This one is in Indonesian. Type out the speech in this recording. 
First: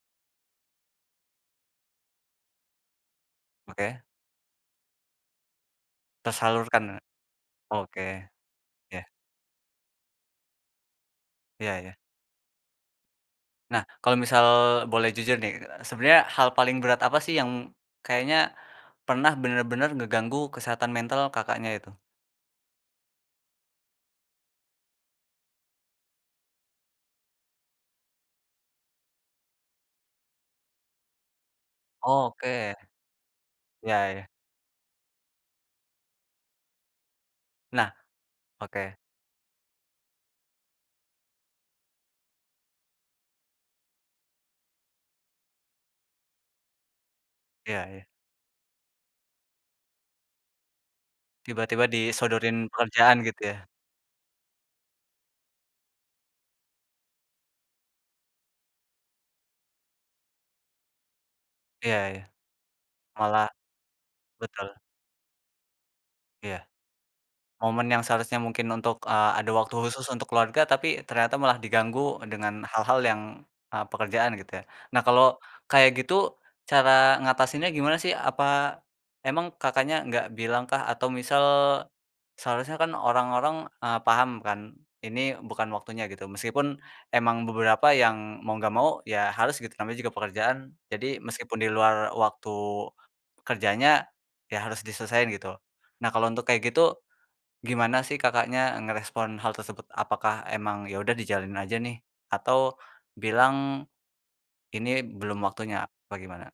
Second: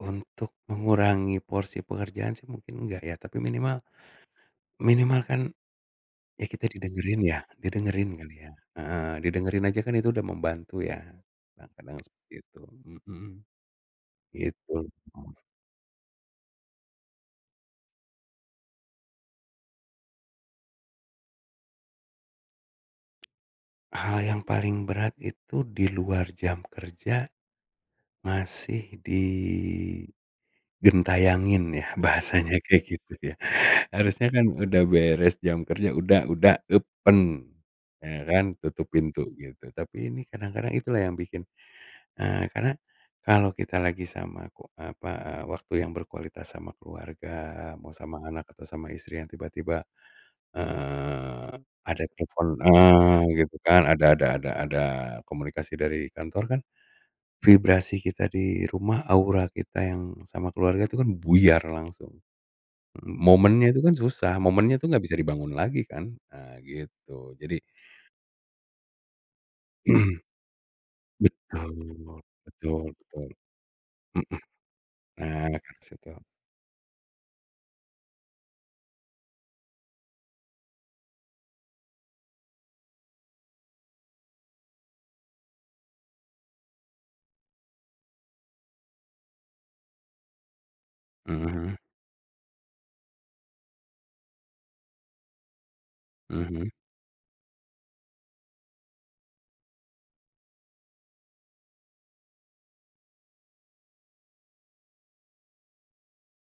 Untuk mengurangi porsi pengerjaan sih mungkin enggak ya, tapi minimal Oke minimal kan, ya kita Tersalurkan, e didengerin ya? oke. Didengerin kali ya. Ya. Heeh, didengerin aja kan itu udah membantu ya, nah Ya ya. kadang seperti itu, mhm. Nah kalau misal Gitu, boleh loh. jujur nih, sebenarnya hal paling berat apa sih yang kayaknya pernah bener-bener ngeganggu kesehatan mental Kakaknya itu? Hal yang paling berat itu di luar jam kerja. Masih digentayangin ya, bahasanya Oke. kayak gitu ya. Ya ya. Harusnya kan udah beres jam kerja udah, udah, yupen. Nah, Ya kan? Tutup oke pintu gitu, tapi ini kadang-kadang itulah yang bikin, eee, karena kalau kita lagi sama w apa, waktu yang berkualitas sama keluarga, Iya, mau ya. sama anak atau sama istri yang tiba-tiba, eee, Tiba-tiba ada telepon, disodorin eee, pekerjaan gitu gitu ya? kan, ada ada ada ada komunikasi dari kantor kan, vibrasi kita di rumah, aura kita yang sama keluarga tuh kan buyar Ya langsung. ya. Malah Momennya itu kan susah, momennya betul. tuh gak bisa dibangun lagi kan. Nah Iya. gitu jadi Momen yang seharusnya mungkin untuk, eee, ada waktu khusus untuk keluarga, tapi ternyata malah Betul, diganggu dengan betul hal hal yang, betul. eee, pekerjaan Mhm. gitu ya. Nah Nah kalau habis kayak itu gitu, cara ngatasinnya gimana sih? Apa, emang Kakaknya gak bilang kah atau misal— seharusnya kan orang-orang, eee, paham kan, ini bukan waktunya gitu, meskipun emang beberapa yang mau gak mau ya harus gitu namanya juga pekerjaan, jadi meskipun di Mhm. luar waktu, kerjanya, ya harus diselesain gitu. Nah kalau untuk kayak Mhm. gitu, gimana sih Kakaknya ngerespon hal tersebut, apakah emang ya udah dijalanin aja nih atau, bilang, "ini belum waktunya," apa gimana?